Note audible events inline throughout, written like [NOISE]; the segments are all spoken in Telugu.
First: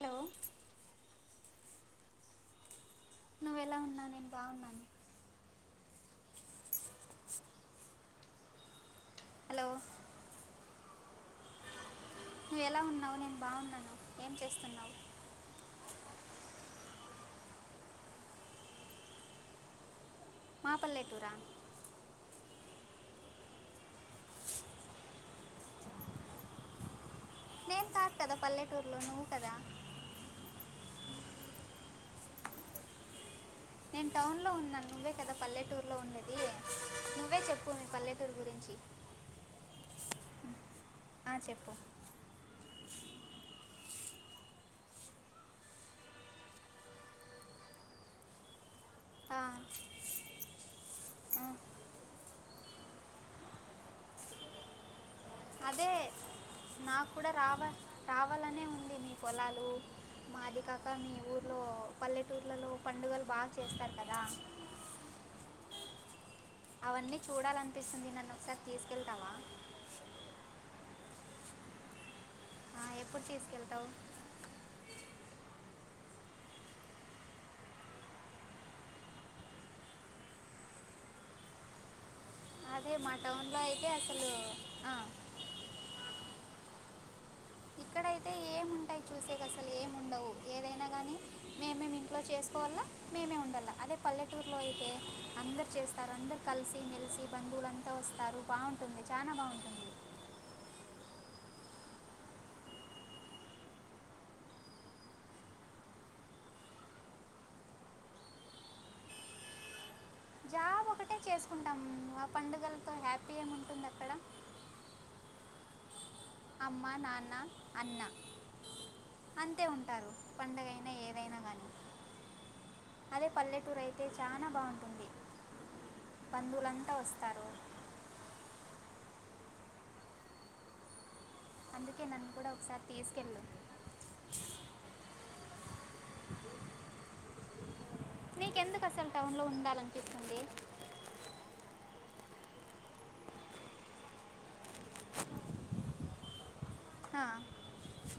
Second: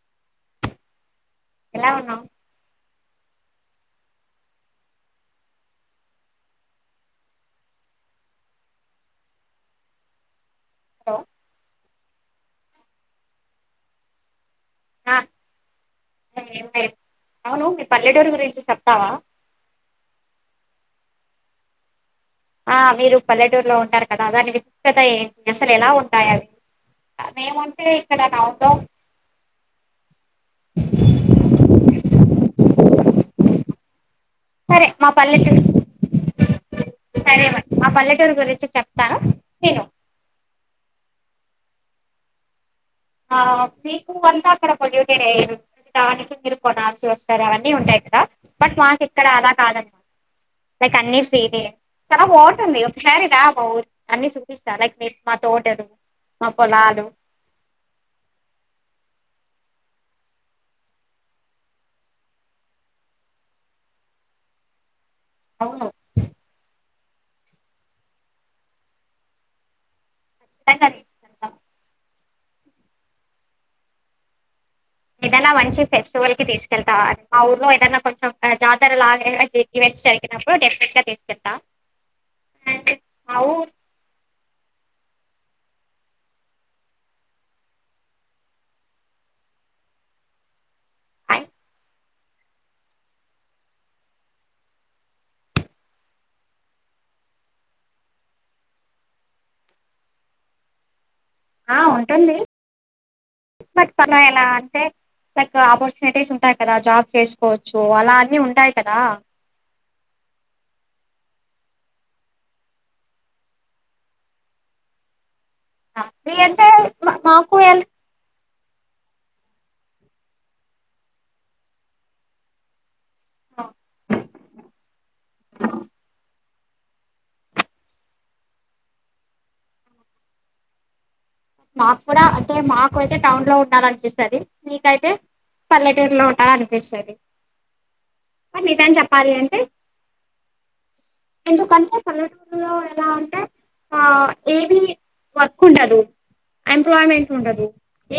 హలో ఎలా ఉన్నావ్ నువ్వ ఎలా ఉన్నావ్ నేను బాగున్నాను హలో హలో నువ్వు ఎలా ఉన్నావు నేను బాగున్నాను ఏం చేస్తున్నా న ఎం లెద్ అవును మీ పల్లెటూరి గురించి చెప్తావా మా పల్లెటూరా ఆ మీరు పల్లెటూరులో ఉంటారు కదా దాని విశిష్టత ఏంటి అసలు ఎలా ఉంటాయి అవి మేమంటే నేను కాదు ఇక్కడ కదా టౌన్ లో పల్లెటూరులో నువ్వు కదా లో ఉన్నా సరే మా నువ్వే కదా పల్లెటూరు పల్లెటూర్ లో ఉన్నది నువ్వే సరే మరి చెప్పు మీ మా పల్లెటూరు గురించి చెప్తాను విను ఆ చెప్పు ఆ మీకు అంతా అక్కడ పొల్యూటెడె దానికి మీరు కొనాల్సి వస్తారు అవన్నీ ఉంటాయి కదా బట్ మాక్ ఇక్కడ ఆ, ఆలా కాదనమాట లైక్ అన్ని ఫ్రీ ఆ. నే చానా బా తుంది ఒకసారి రా మా ఊరిక్ అన్ని చూపిస్తా లైక్ మీర్ మా తోటలు అదే మా పొలాలు నాకు కూడా రావ రావాలనే ఉంది మీ పొలాలు మాది కాక మీ ఊర్లో పల్లెటూర్లలో పండుగలు బాగా చేస్తారు కదా అవును అవన్నీ చూడాలనిపిస్తుంది నన్ను ఒకసారి తీసుకెళ్తావా ఖచ్చితంగా తీసుకెళ్తాం ఆ ఎప్పుడు తీసుకెళ్తావ్ ఏటైనా మంచి ఫెస్టివల్ కి తీసుకెళ్తావ మా ఊర్లో ఏదైనా కొంచెం జాతరలా [UNINTELLIGIBLE] జరిగినప్పుడు డెఫెనెట్ గా తీసుకెళ్తా అండ్ అదే మా టౌన్ లో ఊరు అయితే అసలు ఆ ఇక్కడైతే ఏముంటాయి చూసేకసలు ఏముండవు ఏదైనా గా ఐ- ఇంట్లో చేసుకోవల్ల మెమే ఉండాల అదే పల్లెటూరులో అయితే అందరు చేస్తారు అందరు కలిసి మెలిసి బంధువు లంతా వస్తారు బావుంటుంది చానా బావుంటుంది ఆ ఉంటుంది బట్ పలా ఎలా అంటె బట్ ఆపర్చునిటీస్ ఉంటాయి కదా జాబ్ చేసుకోవచ్చు అలా అన్ని ఉంటాయి కదా జాబ్ ఒకటే చేసుకుంటాం ఆ పండుగలతో హ్యాపీ ఏముంటుంది అక్కడ అది అంటే అమ్మ మా- నాన్న మాకు ఎల్- అన్న అంతే ఉంటారు పండగైనా ఏదైనా గానీ అదే పల్లెటూరైతే చనా బావుంటుంది బందు అందుకే మాక్కుడా నన్ను కూడా అంటే ఒకసారి మాకు అయితే తీసుకెళ్ళు టౌన్ లో ఉండాలనిపిస్తది మీకైతే పల్లెటూరులో ఉంటాలనిపిస్తది కని నీకెందుకు నిజం అసలు చెప్పాలి టౌన్లో అంటే ఉండాలనిపిస్తుంది ఎందుకంటె పల్లెటూరులో ఎలా అంటే ఆ ఏవి వర్క్ ఉండదు ఆ, ఎంప్లాయ్మెంట్ ఉండదు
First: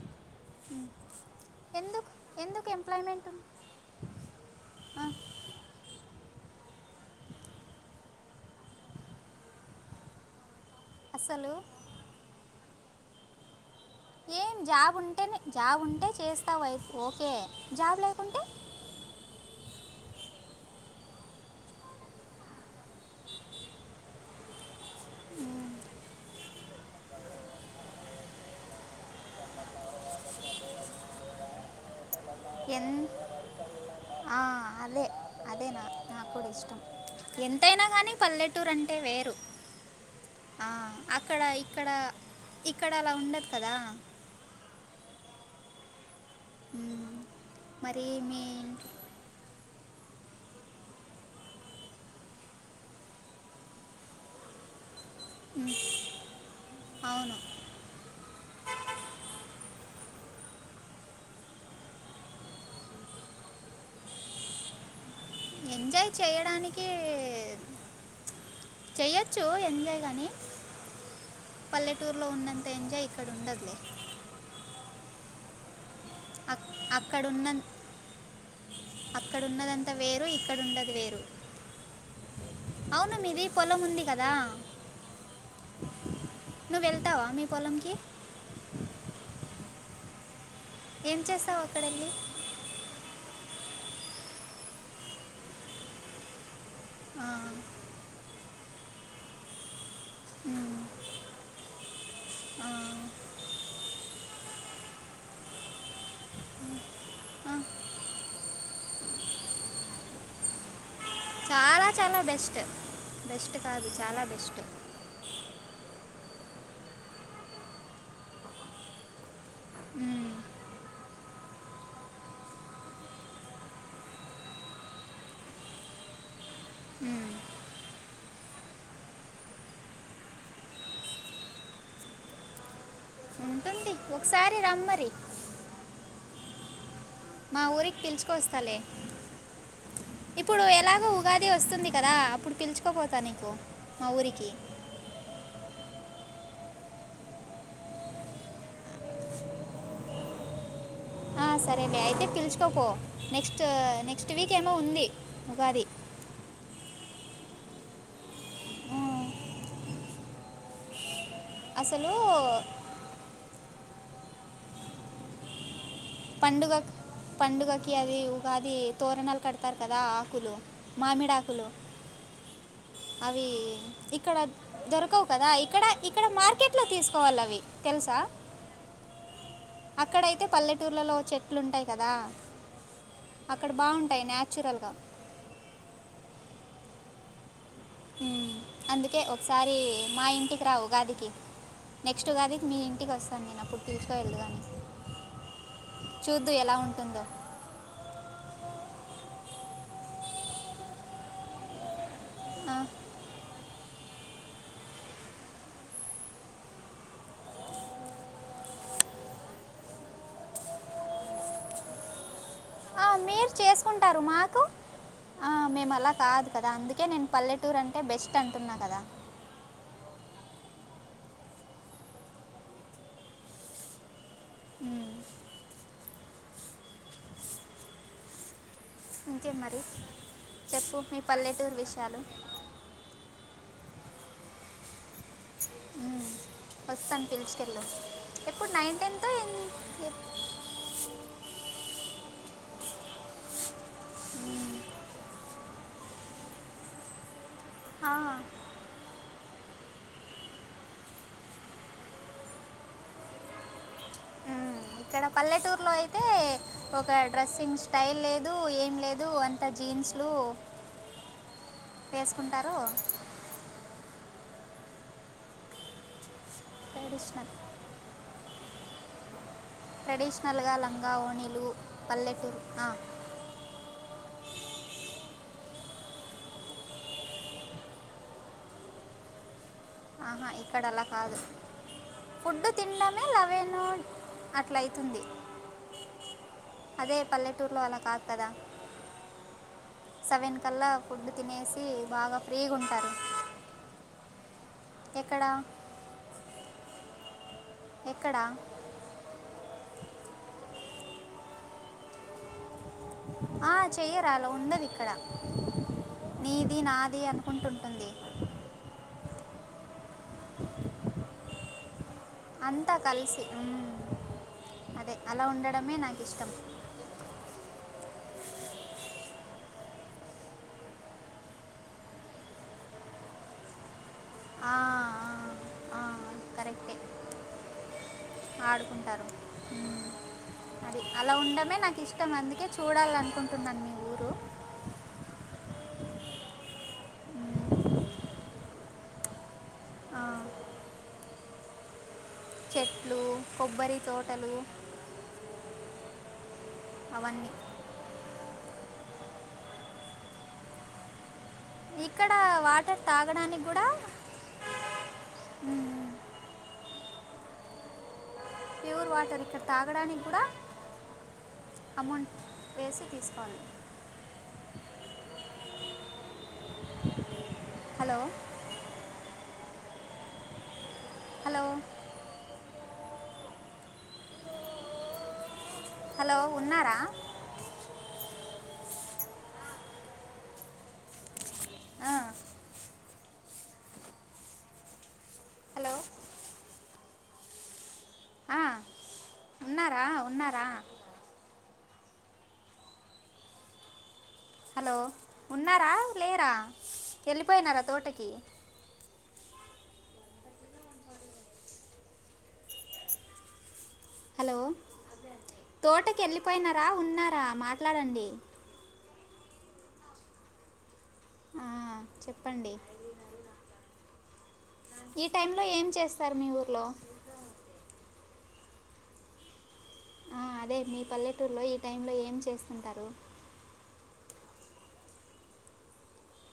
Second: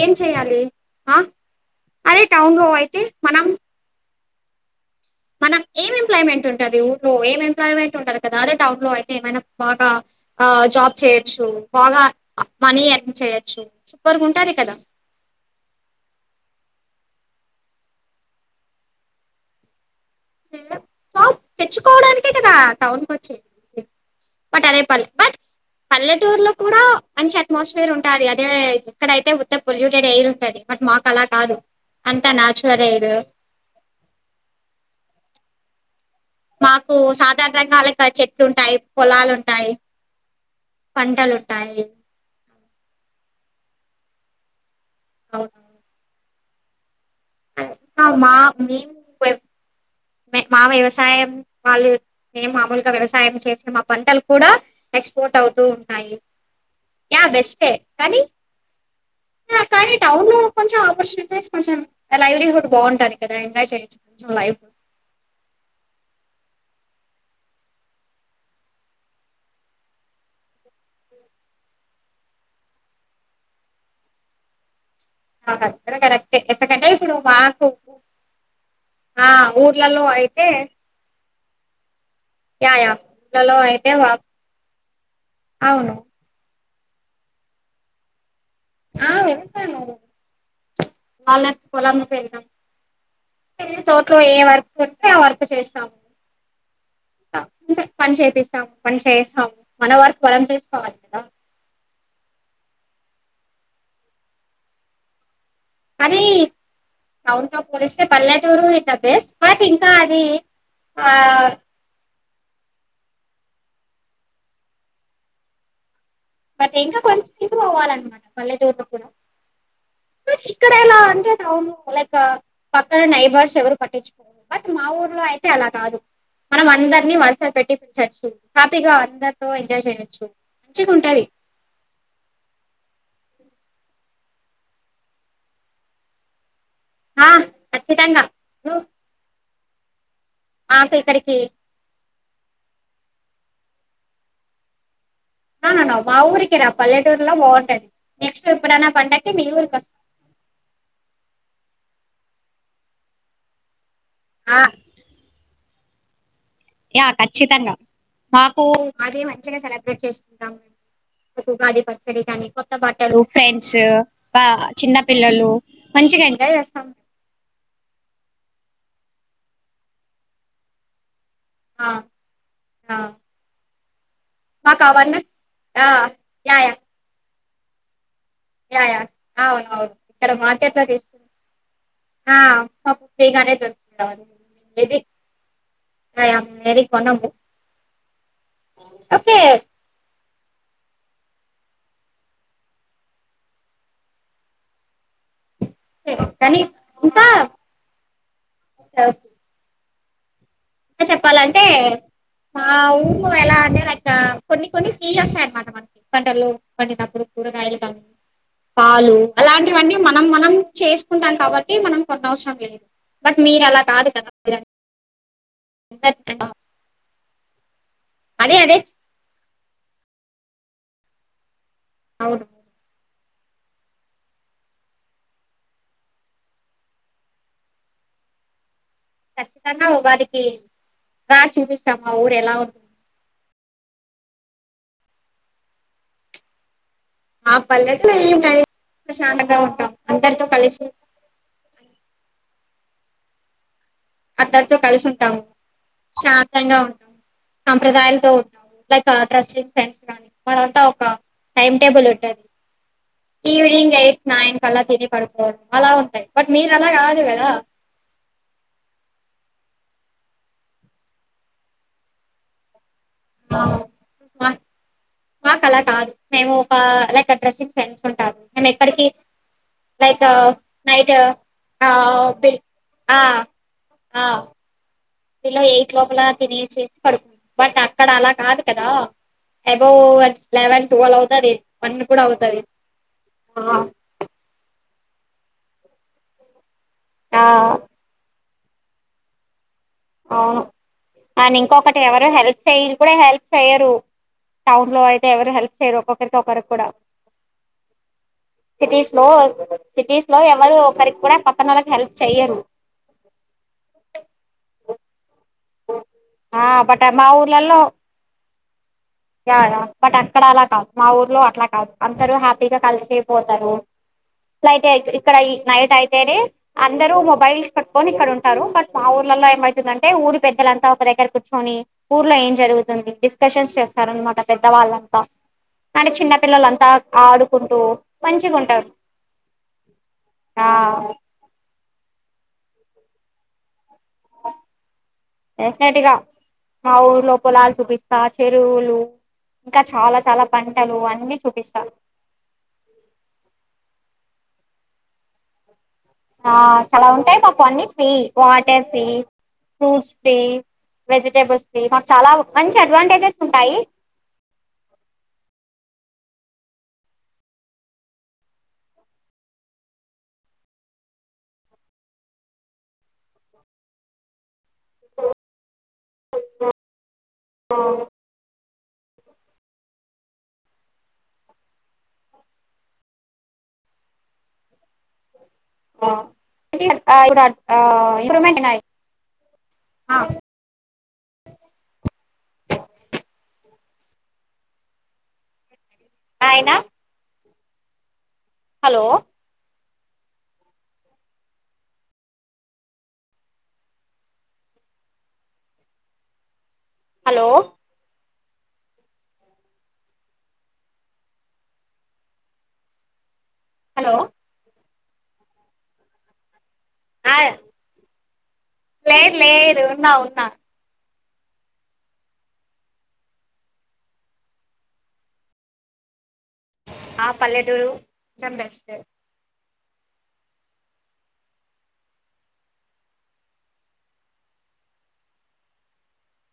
ఏం చెయ్యాలి అ ఎందుక్ ఎందుకు ఎంప్లాయ్మెంటు మనక్ ఏం ఎంప్లాయ్మెంట్ ఉంటది ఊర్లో ఏం ఎంప్లాయ్మెంట్ ఉండదు కదా అదే టౌన్ లో అయితే ఏమైనా బాగా ఆ జాబ్ చేయొచ్చు అసలు బాగా మనీ ఎర్న్ చేయొచ్చు సూపర్గా ఉంటది ఏం కదా జాబ్ ఉంటేనె జాబ్ ఉంటే చేస్తావై ఓకే జాబ్ లేకుంటే జాబ్ తెచ్చుకోవడానికే కదా టౌన్ కొచ్చేది బట్ అదే పని బట్ పల్లెటూరులో కూడా మంచి అట్మాస్ఫియర్ ఉంటాది అదే ఇక్కడైతే ఉత్త పొల్యూటెడ్ ఎయిర్ ఉంటది బట్ మాకు అలా కాదు అంతా నాచ్చురల్ ఎన్ ఎయిర్ ఆ అదె మాకు సాధారణనంగా ఎంతైనా [UNINTELLIGIBLE] కానీ చెట్లు పల్లెటూరు ఉంటాయి అంటే పొలాలు వేరు ఉంటాయి ఆ పంటలు అక్కడ ఉంటాయి. ఇక్కడ ఇక్కడ అలా ఉండదు కదా అవునవును మ్ మా మీ [INAUDIBLE] ప్ మె మా వ్యవసాయం వాళ్ళు మేము మామూలుగా వ్యవసాయం చేసిన మా పంటలు కూడా ఎక్స్పోర్ట్ అవుతూ ఉమ్, ఉంటాయి యా అవును బెస్టే కనీ యా కానీ టౌన్ లో కొంచెం ఆపర్చునిటీస్ కొంచెం లైవ్లీహుడ్ బావుంటది కదా ఎంజాయ్ చేయొచ్చు కొంచెం లైఫ్ ఎంజాయ్ చేయడానికే చెయ్యొచ్చు ఎంజాయ్ గనీ పల్లెటూరులో ఉన్నంత ఎంజాయ్ ఇక్కడ ఉండదులే హ హ అది కూడ కరెక్టే ఎత్తకంటే ఇప్పుడు మాకు ఆ అక్కడున్నదంతా ఊర్లలో వేరు ఇక్కడుండది వేరు ఎహ్ ఎహ్ అవును మీది ఇల్లాలో పొలం అయితే ఉంది కదా అవును నువ్వు వెళ్తావా మీ పొలంకి ఏం చేస్తావు వాళ్ళకి అక్కడ పోలం వెళ్ళి లేదు గా వెళ్లి తోటలో ఏ వర్క్ ఉంటే ఆ వర్క్ చేస్తాము ఆ, అంతే పని చేపిస్తాం పని చేయిస్తాం మన వర్కు మనం ఉమ్, చేసుకోవాలి కదా ఆ అది టౌన్ ఆ, తో పోలిస్తే పల్లెటూరు ఇస్ ద బెస్ట్ బట్ ఇంకా అది ఆ చాలా చాలా బెస్ట్ బెస్ట్ కాదు చాలా బెస్ట్ బట్ ఇంకా కొంచం ఇంప్రూవ్ ఆవాలన్నమాట పల్లెటూర్లో కూడా ఉమ్, ఇక్కడెల అంటే ఆను లైక్ పక్కన నైబర్స్ ఎవరు పట్టించుకో బట్ మా ఊర్లో అయితే అలా కాదు మనం అందరినీ ఉమ్, వరుస పెట్టి చచ్చిచొ హ్యాపీగా అందరితో ఎంజాయ్ చేయొచ్చు మంచిగు ఉంటుంది ఉంటుంది ఒకసారి రమ్మరి ఆ మా ఊరికి ఖచ్చితంగా పిలుచుకు వస్తాలే నువ్వు ఇప్పుడు మాకు ఎలాగో ఇక్కడికి ఉగాది వస్తుంది కదా అప్పుడు పిలుచుకోపోతానే పో మా ఊరికి ఆహా మా ఊరికి రా పల్లెటూరులో బాగుంటుంది నెక్స్ట్ ఎప్పుడైనా పండకి మీ ఊరికి వస్తాం ఆ సరే లే అయితే పిలుచుకోపో నెక్స్ట్ నెక్స్ట్ వీక్ ఆ ఏమో ఉంది ఉగాది ఎహ్ ఖచ్చితంగా మాకు మాది ఉమ్, మంచిగా సెలబ్రేట్ చేసుకుంటాం ఉగాది అసలు పచ్చడి కానీ కొత్త బట్టలు ఫ్రెండ్స్ ఆ చిన్న పిల్లలు మంచిగా ఎంజాయ్ చేస్తాం పండుగక్ పండుగకి అది ఉగాది తోరణాలు కడతారు కదా ఆకులు మామిడక్ కులు ఆ ఆ అవి ఇక్కడ మాకు దొరకవు అవర్నెస్ కదా ఇక్కడ ఆ ఇక్కడ మార్కెట్ లో తీసుకోవాలి అవి తెలుసా ఎహ్ ఎహ్ అవునవును ఇక్కడ మార్ పల్లెటుర్లలో చెట్లు ఉంటాయి కదా మాకు ఫ్రీగానే అక్కడ బాగుంటాయి నాచురల్గా అవేవీ కొనము అందుకే ఓకే ఒకసారి మా ఇంటికి రా ఉగాదికి నెక్స్ట్ ఉగాదికి మీ ఇంటికి వస్తాను నేను అప్పుడు తీసుకువెల్దువు కానీ చూద్దు కానీ ఎలా ఉంటుందో ఇంకా [UNINTELLIGIBLE] ఇకా చెప్పాలంటే మా ఆ, ఊరు ఎలా అంటే లైక్ కొన్ని కొన్ని ఫీల్ వస్తాయన్నమాట మనకి పంటల్లో పండినప్పుడు కూరగాయలు కానీ పాలు అలాంటివన్నీ మనం మనం చేసుకుంటాం కాబట్టి మనం కొన్న అవసరం లేదు ఆ, బట్ మీరు మీర్ అలా కాదు చేసుకుంటారు కదా మాకు ఆ మేము అలా మీరంతా కాదు కదా అందుకే నేను పల్లెటూరు అంటే బెస్ట్ అదే అంటున్నా అదే కదా అవును ఉమ్ ఇంకేం మరి ఖచ్చితంగా ఉగాదికి చెప్పు మీ రా పల్లెటూరు చూపిస్తా మా విషయాలు ఊరు ఎలా ఉంటుంది వస్తాం మా పిలుచుకేళ్ళు పల్లెటూరు ఏం లేదు ఎప్పుడు నైన్ టెన్త్ ప్రశాంతంగా ఉంటాం ఎప్ అందరితో కలిసి అందరితో కలిసి ఉంటాము శాంతంగా ఉంటాము సాంప్రదాయాలతో ఉంటాం లైక్ డ్రెస్సింగ్ సేన్ కానీ మనంతా ఒక టైమ్ టేబుల్ ఉంటంది ఈవినింగ్ అయి నాన్ కాల ఇక్కడ పల్లెటూరు లో అయితే ఒక కాదు కదా డ్రెస్సింగ్ స్టైల్ లేదు ఏం లేదు లేదు అంత జీన్స్లు వేసుకుంటారు అవును మాక్ మాకు అలా కాదు మేము ఒక లైక్ ట్రెడిషనల్ డ్రెస్సింగ్ సెన్స్ ఉంటారు మేము ఎక్కడికి లైక్ ట్రెడిషనల్ గా నైట్ లంగా ఓణిలు ఆ పల్లెటూరు బిల్ ఆ ఆ బిలో ఎయిట్ లోపల తినేసేసి పడుకు బట్ అక్కడ అలా కాదు కదా అబోవ్ ఆహా ఇక్కడ లెవెన్ అలా ట్వీల్వ్ కాదు అవుతది వన్ కూడా అవుతది ఫుడ్ ఆ తుంది అదే ఆ పల్లెటూరులో అలా కాదు కదా సెవెన్ అవును కల్లా ఫుడ్ అండ్ తినేసి ఇంకొకటి ఎవరు బాగా హెల్ప్ ఫ్రీగా చెయ్యరు ఉంటారు కూడా హెల్ప్ చెయ్యరు టౌన్ లో అయితే ఎక్కడ ఎవరు హెల్ప్ చేయరు ఒక్కొక్కరితో ఒకరికి కూడా ఎక్కడ సిటీసులో సిటీసులో ఎవరు సరికి కూడా పక్కనలకి హెల్ప్ చెయ్యరు ఆ చేయరు అలా ఉండది ఇక్కడ అ నీది పాఠక్ నాది మావోర్లలు అనుకుంటుంటుంది పాఠక్ ఈక్కడ అలా కాదు మా ఊర్లో అట్లా కాదు అందరు హ్యాపీగా అంతా కలిసి కలిసేపోతారు ఉమ్. లైట్ అయితే అదే ఇక్కడ అలా నైట్ ఉండడమే నాకు అయితేనే ఇష్టం అందరు మొబైల్స్ ప కొని ఇక్కడ ఉంటారు బట్ మా ఊర్లలో ఏమవుతుందంటే ఊరి పెద్దలంతా ఒక దగ్గర కూర్చొని ఊర్లో ఏం జరుగుతుంది డిస్కషన్స్ చేస్ స్తార్ అనమాట ఆ, పెద్దవాళ్ళంతా ఆ, ఆ, కానీ చిన్నపిల్లలంతా కరెక్టే ఆడుకుంటూ మంచిగా ఉంటారు ఆడుకుంటారు ఆ అది అలా ఉండమే నాకు ఇష్టం అందుకే చూడాలనుకుంటున్నాను మీ ఊరు డెఫినెట్ గా మా ఊరు లొ మ్మ్. పొలాలు చూపిస్తా చెరువులు ఇంకా చాలా ఆ, చాలా పంటలు అన్ని చూపిస్త చెట్లు కొబారితోటలు ఆ చాలా ఉంటాయి మాకు అన్ని free Tuffy fruits free vegetables ఇక్కడ వాటర్ తాగడానికి కూడా ప్యూర్ వాటర్ ఇక్కడ తాగడానికి కూడా అమౌంట్ వేసి తీసుకోవాలి హలో హలో ఆ హలో ఉన్నారా [UNINTELLIGIBLE] అట్ట [UNINTELLIGIBLE] హ ఆ, హలో అయినా ఆ, హలో ఉన్నారా ఉన్నారా హలో ఉన్నారా లేరా హలో ఎళ్ళిపోయినారా తోటకి హలో తోటకి ఎళ్ళిపోయినారా ఉన్నారా మాట్లాడండి లేదు లేదు ఉన్నా ఉన్నా ఆ చెప్పండి ఈ టైమ్ లో ఏం చేస్ ఆ పల్లెటూరు కొంచం డస్ట్ ఆ అదే మీ పల్లెటూర్లో ఈ టైంలో ఏం చేస్తుంటారు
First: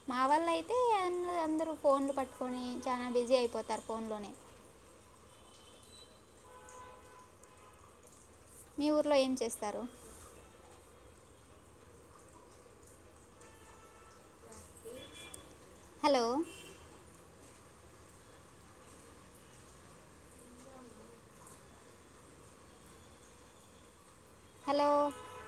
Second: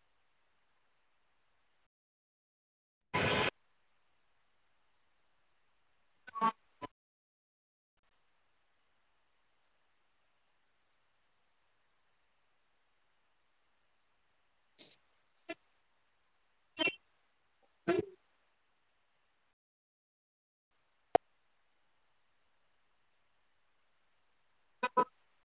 మావాలైతే ఎంలే అందరూ ఫోన్లు పట్టుకొని చాన బిజీ అయిపోతారు ఫోన్లోనే [INAUDIBLE] మీ ఊర్లో ఏం చేస్తారు హలో హలో